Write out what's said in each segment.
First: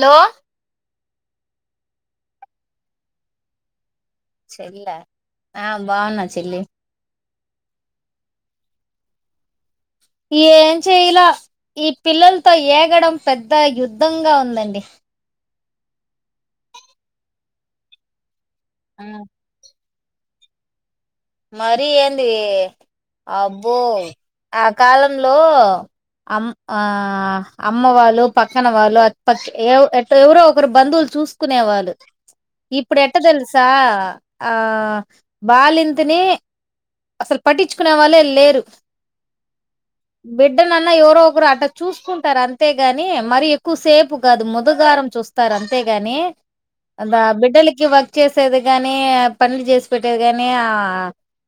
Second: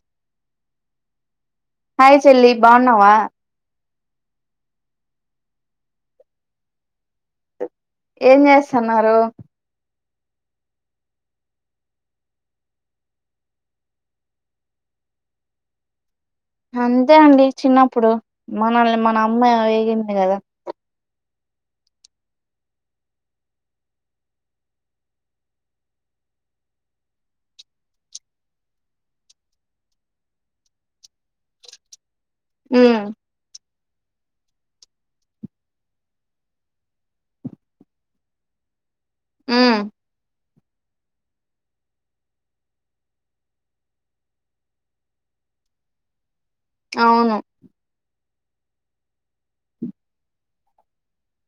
Hello hi చెల్లి బాఉన్నావా చెల్ ఆ బాగున్నా చెల్లి ఏం చేస్తున్నారు ఏం చేయలా ఈ పిల్లలతో ఏగడం పెద్ద యుద్ధంగా ఉందండి అంతే అండి చిన్నప్పుడు మనల్ని మన అమ్మాయి వేగింది అదే కదా మరీ ఏంది అబ్బో ఆ కాలంలో అమ్ ఆ అమ్మ వాళ్ళు పక్కన వాళ్ళు అటు పక్ ఎవరో ఒకరు బంధువులు చూసుకునే వాళ్ళు ఇప్పుడు ఉమ్ ఎట్ట తెలుసా ఆ ఆ బాలిం ఇతనే అసలు పట్టించుకునే వాళ్ళే లేరు హ్మ్ బిడ్డనన్నా ఎవరో ఒకరు అట్ట చూసుకుంటారు అంతేగాని మరీ ఎక్కువ సేపు కాదు ముదగారం చూస్తారు అంతేగాని అందా అవును బిడ్డలికి ఇవ చేసేది గాని ఆ పనులు చేసి పెట్టేది గాని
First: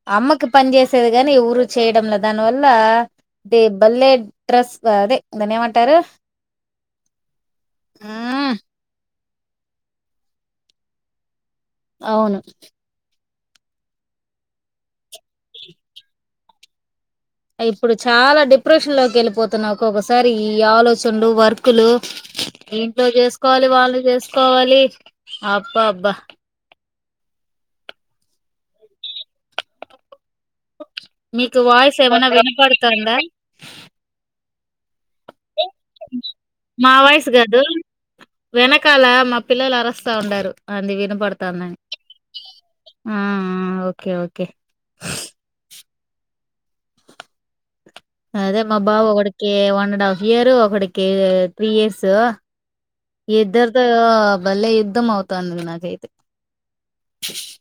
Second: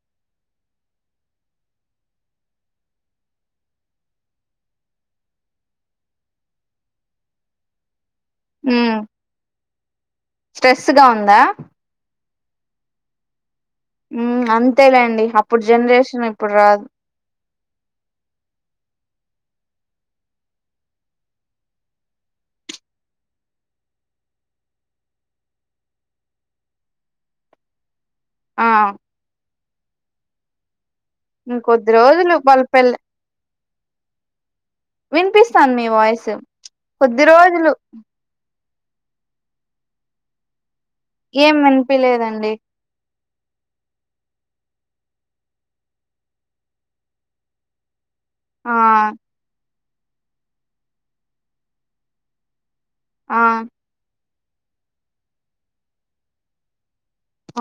ఆ అమ్మకి పని చేసేది గాని ఎవరూ చేయడంలా దానివల్ల ద బల్లేె డ్రస్ అదే దాన్ని ఏమంటారు మ్మ్ హ్మ్ స్ట్రెస్ గా ఉందా అవును హ్మ్ అంతేలేండి అప్పుడు జనరేషన్ ఇప్పుడు రాదు ఇప్పుడు చాలా డిప్రెషన్ లోకి వెళ్ళిపోతున్నా ఒకొక్కసారి ఈ ఆలోచనలు వర్క్లు ఇంట్లో చేసుకోవాలి వాళ్ళు చేసుకోవాలి అబ్బ అబ్బా ఆ మీకు ఇంకొద్ది వాయిస్ ఏమన్నా రోజులు వాళ్ళ వినపడుతోందా వినిపిస్ స్తాంది మీ వాయిస్ మా కొద్ది వాయిస్ గాదు రోజులు వెనకాల మా పిల్లలు అరస్తా ఉండారు అంది ఏం వినపడతాన్నయ్ వినిపిలేదండి ఆ ఓకే ఓకే అదే ఆ మా బాబు ఒకడికే వండ హాఫ్ ఇయర్ ఒకడికి త్రీ ఇయర్స్ ఆ ఇద్దరి తో భలే యుద్ధం అవుతాంది నాకైతే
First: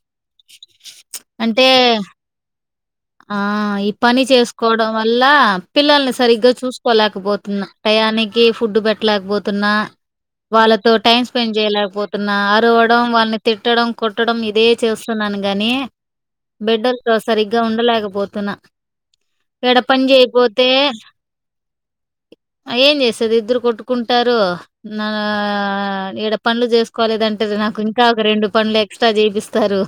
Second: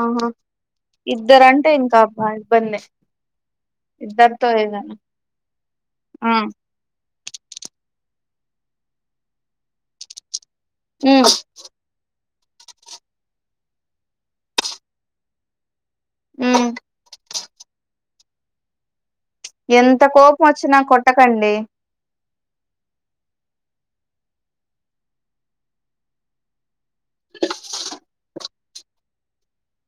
ఆహా ఇద్దరు అంటే ఇంకా అబ్బా ఇబ్బందే ఆ ఈ పని చేసుకోవడం వల్ల పిల్లల్ని ఆ సరిగ్గా చూసుకోలేకపోతున్నా టయానికి కి ఫుడ్డు పెట్టలేకపోతున్నా వాళ్ళతో టైమ్ ఉమ్ స్పెండ్ చేయలేకపోతే న్నా అరవడం వాళ్ని తిట్టడం కొట్టడం ఇదే చేస్తున్నాను గాని ఉమ్ బిడ్డల తో సరిగ్గా ఉ లేకపోతున్నా ఎంత కోపం వచ్చినా కొట్టకండి ఏం చేసేది ఇద్దరు కొట్టుకుంటారు నా ఈడ పనులు చేసుకోలేదంటే నాకు ఇంకా ఒక రెండు పనులు ఎక్స్ట్రా చేయ్పిస్తారు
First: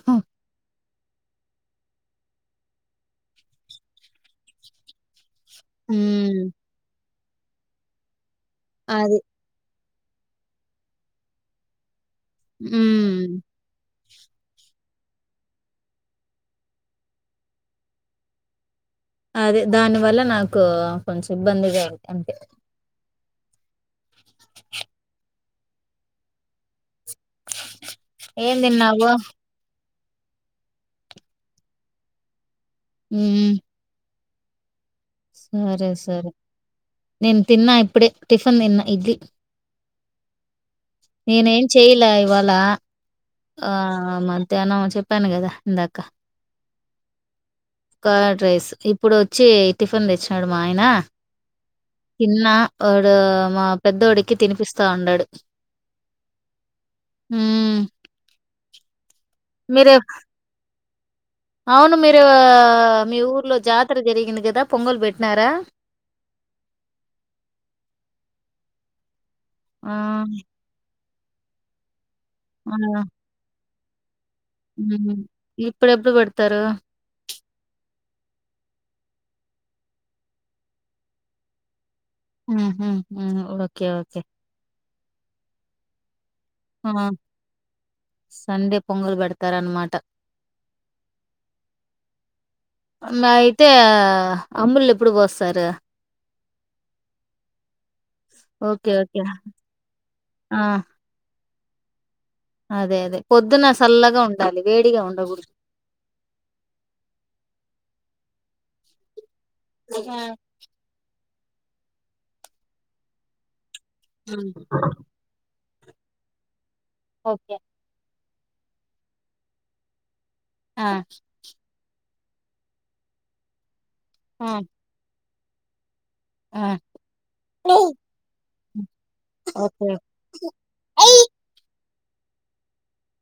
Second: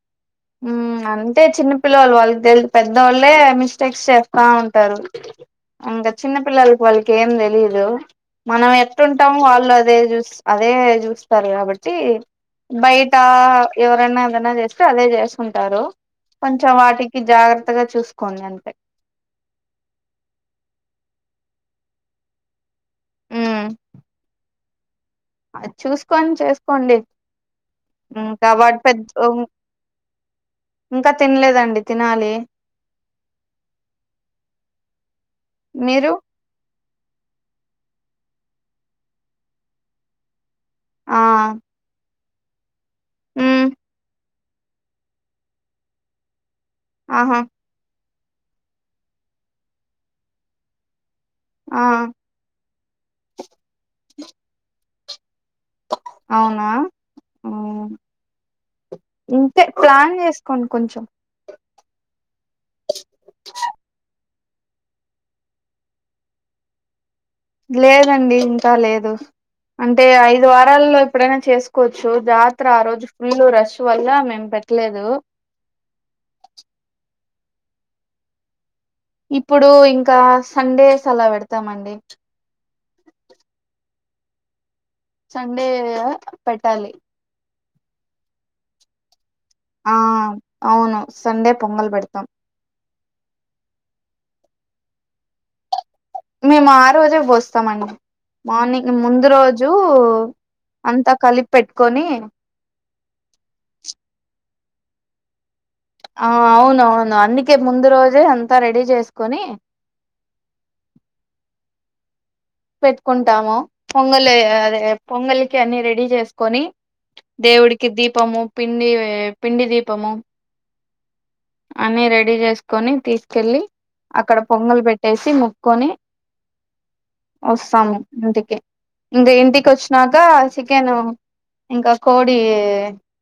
మ్ అంటే చిన్న పిళ్ళోళ్లు వాళ్ళు తెల్దు పెద్దవాళ్ళే మిస్టేక్స్ చేస్తా ఉంటారు అంగ చిన్న హ్మ్. పిల్లోల్లు వాళ్ళకి కేం తెలీదు మనం అది. ఎట్టుంటామో వాళ్ళు అదే చూస్తా అదే చూస్తారు కాబట్టి బయటా హ్మ్. ఎవరన్నా ఎదనా చేస్ అదే జేస్ తుంటారు కొంచెం వాటికి జాగ్రత్తగా చూసుకోండి అంతే అదే దాని వల్ల నాకు కొంచెం ఇబ్బందిగా ఔద్ది అంతే మ్ అది చూసుకోని చేసుకోండి కా ఏం వాటి తిన్నావు? పెద్ద ఉం ఇంకా తినలేదండి తినాలి మ్మ్ సరే మీరు సరే నేను తిన్నా ఇప్పుడే టిఫన్ తిన్న ఇడ్లి ఆ నేన ఏం చెయ్యలా ఇవా లా మ్మ్ ఆ మధ్యాహ్నం చెప్పాను కదా ఇందాక ఆహా కర్డ్ రైస్ ఇప్పుడొచ్చి టిఫన్ తెచ్చినాడు మా ఆయన ఆ తిన్న వాడు మా పెద్దోడికి తినిపిస్ స్తా ఉండాడు అవునా హ్మ్. ఇంతే మీరే ప్లాన్ చేసుకోండి కొంచెం అవును మీరు మీ ఊర్లో జాతర జరిగింది కదా పొంగలు పెట్టినారా లేదండి ఇంకా లేదు ఆ! అంటే ఐదు వారాల్లో ప్పుడైనా చేసుకో చ్చు జాత్ర ఆ రోజు ఫుల్ ర టువల్ల మేమ్ ఇప్పుడెప్పుడు పెడతారు ఇప్పుడు ఇంకా సండేస్ అలా పెడతామండి ఊహూ ఓకే ఓకే సండే ఆ! పెట్టాలి సండే పొంగల్ పెడత ఆ అవును సండే పొంగల్ పెడతం అయితే అంబల్లు ఎప్పుడు పోస్తారు మేము ఆ రోజే పోస్తామండి ఓకే. Morning okay. ముందు రోజు ఆ! అంతా కలిపి పెట్టుకొని అదే అదే పొద్దున సల్లగా ఉండాలి వేడిగా ఉండకూడదు ఆ అవునవును అందుకే ముందు రోజే అంతా రెడీ చేసుకొని [unintelligible] పెట్టుకుంటాము పొంగలి హ్మ్. అదే పొంగలి కే అన్ని రెడీ చేసుకొని ఓకే. దేవుడికి దీపము పిండి పిండి దీపము ఆ అనే రెడ్ రెడీ చేసుకొని తీసుకెళ్ళి అక్కడ పొంగలి పెట్టేసి ము కొని హ్మ్ వస్తాము ఇంటికి ఇంక ఇంటికి వచ్చినాక ఓకే. చికెన్ ఇంకా కోడి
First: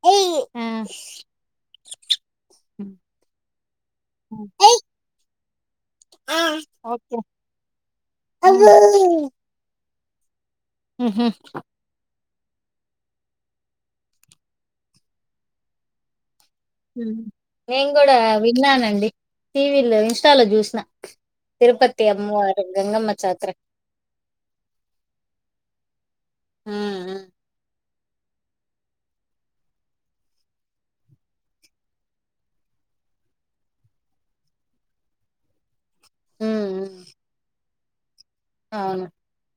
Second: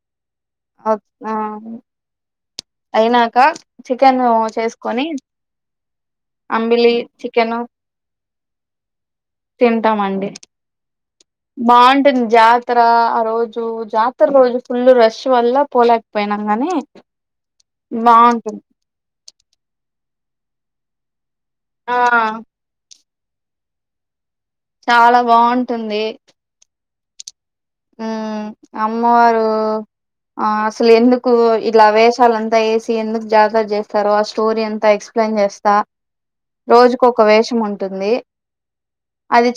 హ్మ్ ఆ అయినాక చికెన్ చేసుకొని ఆ, అంబిలి ఓకే చికెన్ తిన్ తింటామండి ఊహూ బాగుంటుంది జాతర ఆ రోజు జాతర రోజు ఫుల్ రష్ వల్ల పోలేకపోయిన అని నేను కూడా విన్నానండి టీవీలో ఇన్స్టాలో జూసిన ఆ తిరుపతి అమ్మవారు గంగమ్మ జాతర చాలా బావుంటుంది మ్ మ్ మ్ అమ్మవారు ఆ అసలు ఎందుకు ఇలా వేషాలంతా ఏసి ఎందుకు జాతర చేస్తారు ఆ స్టోరీ ఎంత ఎక్స్ప్లెయిన్ చేస్తా ఉమ్, ఉమ్, రోజుకు ఒక వేషముం టుంది అవును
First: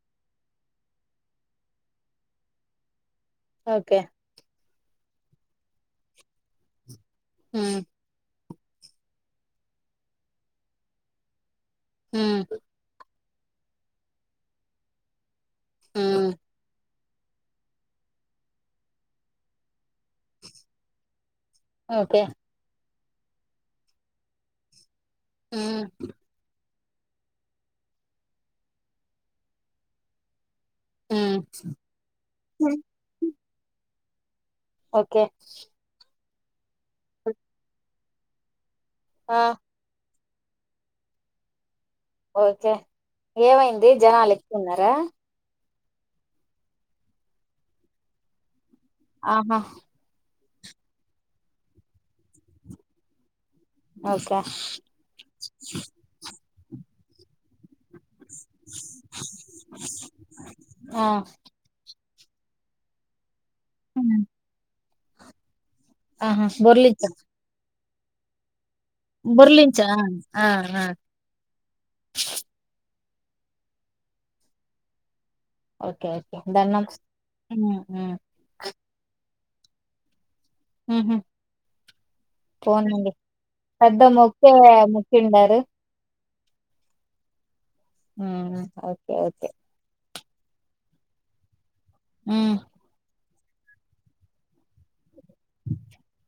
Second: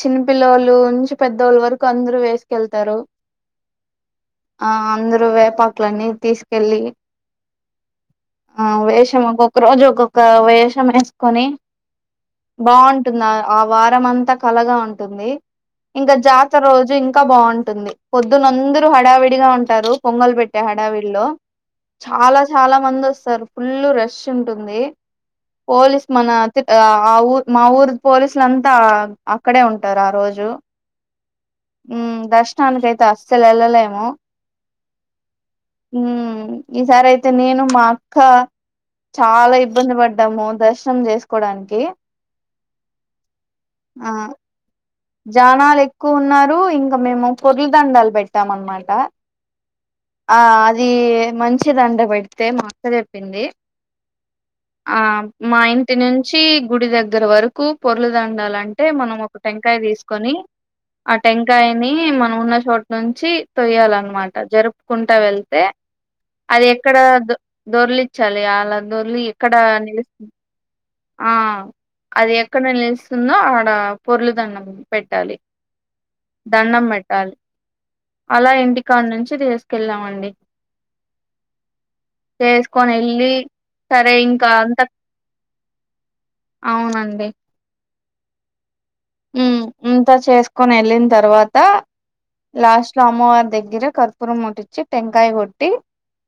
చిన్న పిల్లవాళ్లు నుంచి పెద్దోళ్ళ వరకు అందరూ వేసుకెళ్తారు ఓకే ఆ అందరూ వేపాకులన్నీ తీస్కెళ్ళి మ్ ఆ వేషం ఒక్కొక్క రోజు, ఒక్కొక్క వేషం ఏసుకొని ఉమ్, బావుంటుందా ఆ వారం అంతా కళగా ఉంటుంది. ఇంకా ఉమ్, జాతర రోజు ఇం కా బావుంటుంది. పొద్దునంతదరూ హడావిడిగా ఉంటారు, పొంగల్ పెట్టే హడావిడిలో ఓకే చాలా చాలా మందొస్ సలు ఫుల్ రష్ ఉంటుంది. ఉమ్, పోలీస్ మన తి ఆ ఆ ఊ మా ఊరు పోలీసులంతా అక్కడే ఉంటారు. ఆ రోజు ఉమ్, మ్ దర్శనానికయి అస్సలెళ్ళలేము ఓకే ఈసారి అయితే నేను మా క్క ఆ, చాలా ఇబ్బంది పడ్ డాము దర్శనం చేసుకోవడానికి ఓకే ఏమైంది, జనాలెక్కువున్నారా. జానాలు ఎక్కువ ఉన్నారు. ఇంకా మేము పొర్లు దాండాలు పెట్టాం అన్నమా ఆహా ఆ అది మంచిదంట పెడితే, మా అక్క చెప్పింది. ఓకే ఆ మా ఇంటి నుంచి గుడి దగ్గర వరకు పొర్లు దాండాలంటే, మనం ఒక టెంకాయ తీసుకొని ఆ టెంకాయని మ ఉన్న చోట్ నుంచి తొయ్యాలన్నమాట జరు కుంటా వెళ్తే ఊహూ ఎక్కడ దొర్లిలిచా దొ దొర్లిచ్చాలి అలా దొర్లి ఎక్కడ దొర్లించి నిలుస్తు ఆ ఆ ఆ అది ఎక్కడ నిలుస్ వస్తుందో ఆడ పొర్లు దండం పెట్టాలి. ఓకే ఓకే దండం పెట్టాలి హ్మ్. హ్మ్. అలా ఇంటికానుంచి చే తీసుకెళ్ళామండి ఉహు చేసుకొని పోనండి వెళ్ళి పెద్ద సరే ఇంకా మొక్కే అంత మొక్కి ఉండారు. అవునండి హ్మ్మ్ ఓకే అంతా చేసుకోని వెళ్ళిన తర్వాత హ్మ్. లాస్ట్లో అమ్మవారు దగ్గర కర్పూరం ముట్టించి టెం కాయ కొట్టి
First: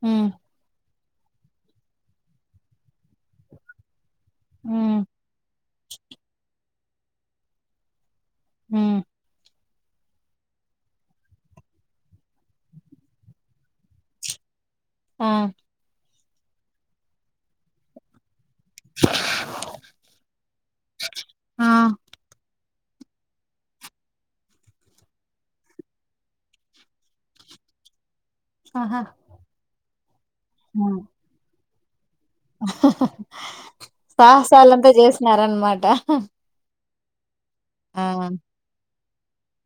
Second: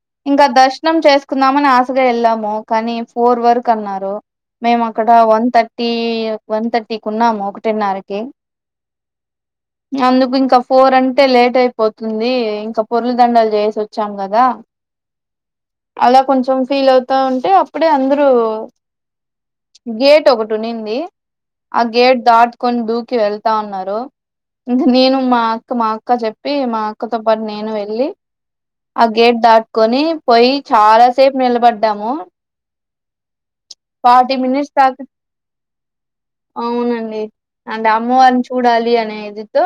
హ్మ్. ఇంకా దస్ కట్నం చేసుకుందామని ఆశగా వెళ్ళాము కానీ ఫోర్ వరకు అన్నారు మేము హ్మ్. అక్కడ వన్ థర్టీ వన్ థ టీ కున్నామో తిర్ణాలకి హ్మ్ అందుకు ఇంకా ఫోర్ అంటే లేట్ అయిపోతుంది ఇంకా పొర్లి దండాలు చేసి వచ్చాం కదా ఆ అలా కొంచెం ఫీల్ అవుతా ఉంటే అప్పుడే అందరూ గేట్ ఒకటి ఉనింది ఆ గేట్ దాటి కొన్ని దూకి వెళ్తా ఉన్నారు ఇంక నేను మా అక్క మా అక్క చెప్పి మా అక్కతో పాటు నేను వెళ్ళి ఆహా! ఆ గేట్ దాటుకొని పోయి చాలాసేపు నిలబడ్ ద్దాము హా హా మినిట్స్ సాహసాలంతా దాకా చేసినారన్నమాట అవునండి అంటే అమ్మవారిని చూడాలి అనే ఏదితో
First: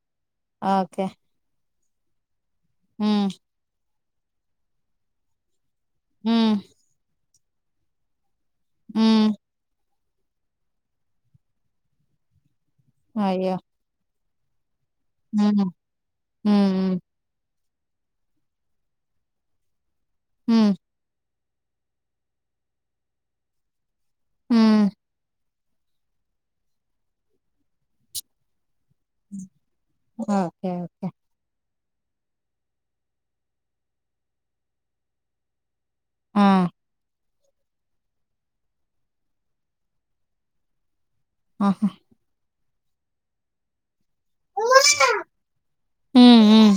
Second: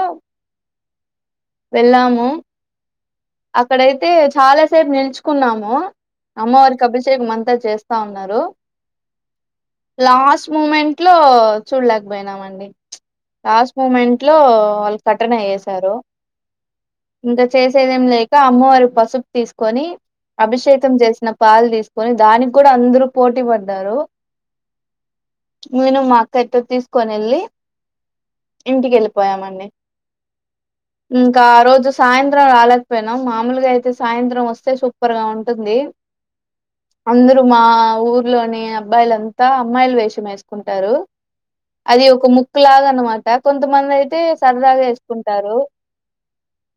ఓకే వెళ్ళాము మ్మ్ టే చాలా సేపు నిల్చుకున్నాము హ్మ్. అమ్మవారికి అభిషేకం అం త చేస్తా అన్నారు మ్మ్ లాస్ట్ మూమెంట్ లో చూడలేకపోయినామండి అయ్యో! లాస్ట్ మూమెంట్ టైంలో వా కర్టన హ్మ్. ఏసారు హ్మ్. ఇంక చేసేదేం లేక అమ్మవారి పసుపు తీసుకొని హ్మ్. అభిషేకం చేసిన పాలు తీసుకొని దానిక్కూడా అందరూ పోటీ పడ్డారు మ్ నేను మా తేట్టు తీసుకొనెళ్ళి ఇంటికెళ్ళిపోయానండి ఓకే. ఓకే. ఇంకా ఆ రోజు సాయంత్రం రాలేకపోయినాం మామూలుగా అయితే సాయంత్రం వస్తే సూపర్గా ఉంటుంది ఆ అందరూ మా ఊర్లోని అబ్బాయిలంతా అమ్మాయిల వేషం వేసుకుంటారు ఆహా! అది ఒక ముఖ్ కొంచెం లాగనమాట కొంతమందయ్ తే సరదాగేసుకుంటారు హ్మ్. హ్మ్.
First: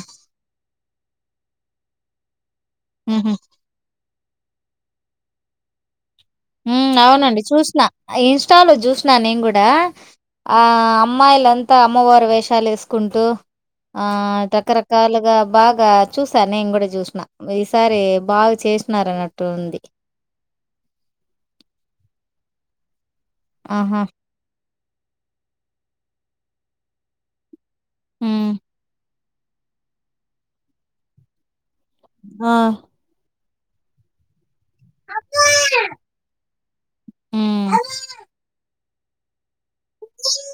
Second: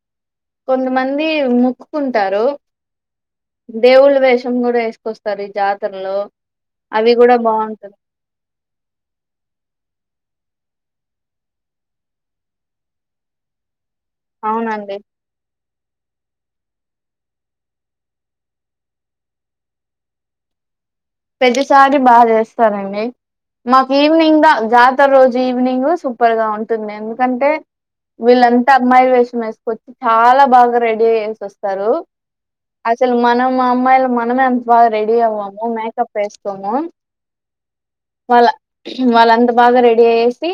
కొంతమంది మొక్కుకుంటారు హుహు. దేవుళ్లు వేషం కూడా వేసుకొస్తారు ఈ జాతర లో మ్ అవునండి చూసిన ఇన్స్టాలో చూసిన నే కూడా ఆ అమ్మాయిలంతా అమ్మవారు వేషాలేసుకుంటూ ఆ అవునండి రకరకాలుగా బా ఇకా చూసాను నేను కూడా చూసిన ఈసారి బాగా చేసినార అన్నట్టుంది ప్రతిసారి బా చేస్తారండి మాకు ఆహా! ఈవనింగ్ దా జా ఇంత రోజు ఈవినింగ్ సూపర్ గా ఉంటుంది ఎందుకంటే హ్మ్. వీళ్లంతా అమ్మాయి వేష వేసుకచ్చి చాలా బాగా రెడీ అయ్యేసొస్ స్తారు ఆ! అసలు మనం మా అమ్మాయిలం మనమే అం రెడి ఆవము మ పసుకో హ్మ్. వాళ్ళ వాళ్ళ అంద బాగా రెడీ అయేసి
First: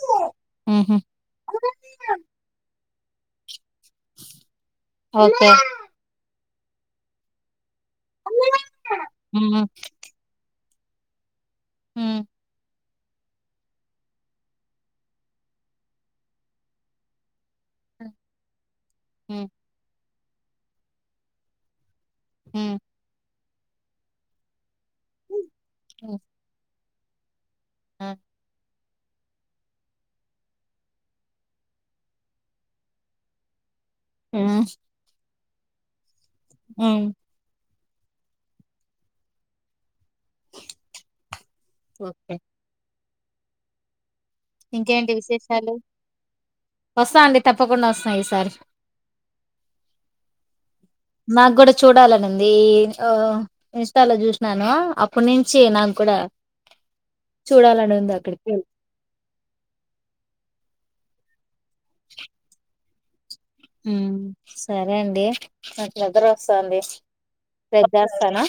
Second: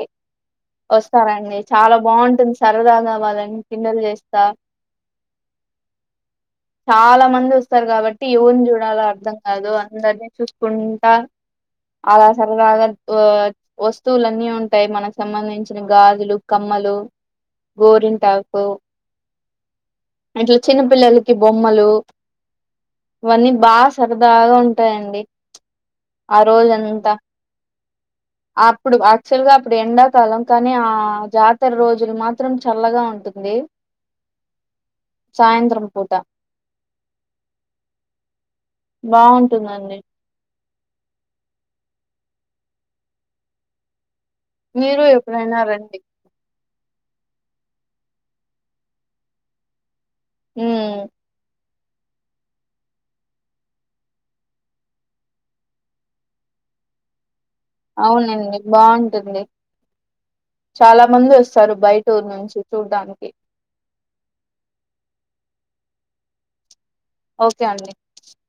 హుహు. వస్తారండి చాలా బావుంటుంది సార్ ఇ దావ్వదండి కిన్నెలు చేస్త ఓకే. చాలా మంది వస్త వస్తారు కాబట్టి యవుర్ని చూడలో అర్థం హ్మ్. కాదు అందరి ఉంట హ్మ్. అలా సరదగ ఆ వస్తువులున్నీ ఉంటాయి మనకు సంబంధించిన గాజులు కమ్మలు గోరింటాకు హ్మ్ ఇట్ల చిన్నపిల్లలకి బొమ్మలు మ్మ్ అవన్నీ బాగా సరదాగ ఉంటాయి అండి ఆ రోజం త్త మ్మ్ అప్పుడు యాక్చువల్ గా అప్పుడు ఎండాకాలం కానీ ఆ జాతర రోజులు మాత్రం చల్లగ ఉంటుంది మ్మ్ సాయంత్రం పూట మ్మ్ బావుంటుందండి ఒకే మీరు ఇంకేంటి ఎప్పుడైనా విశేషాలు? రండి వస్తా అండి తప్పకుండా వస్త ఈసారి ఉమ్ మాగుడ చూడాలనివుంది ఇన్స్టాలో చూసినాను అప్పటి నుంచి నాకు గుడ అవునండి బాగుంటుంది చాలా ముందు చారు బయటూరు నుంచి చూడ్డానికి మ్మ్ సరే అండి నాక్ నిద్ర వస్తుంది వస్తాండి ఓకే అండి రేప్ జేస్తను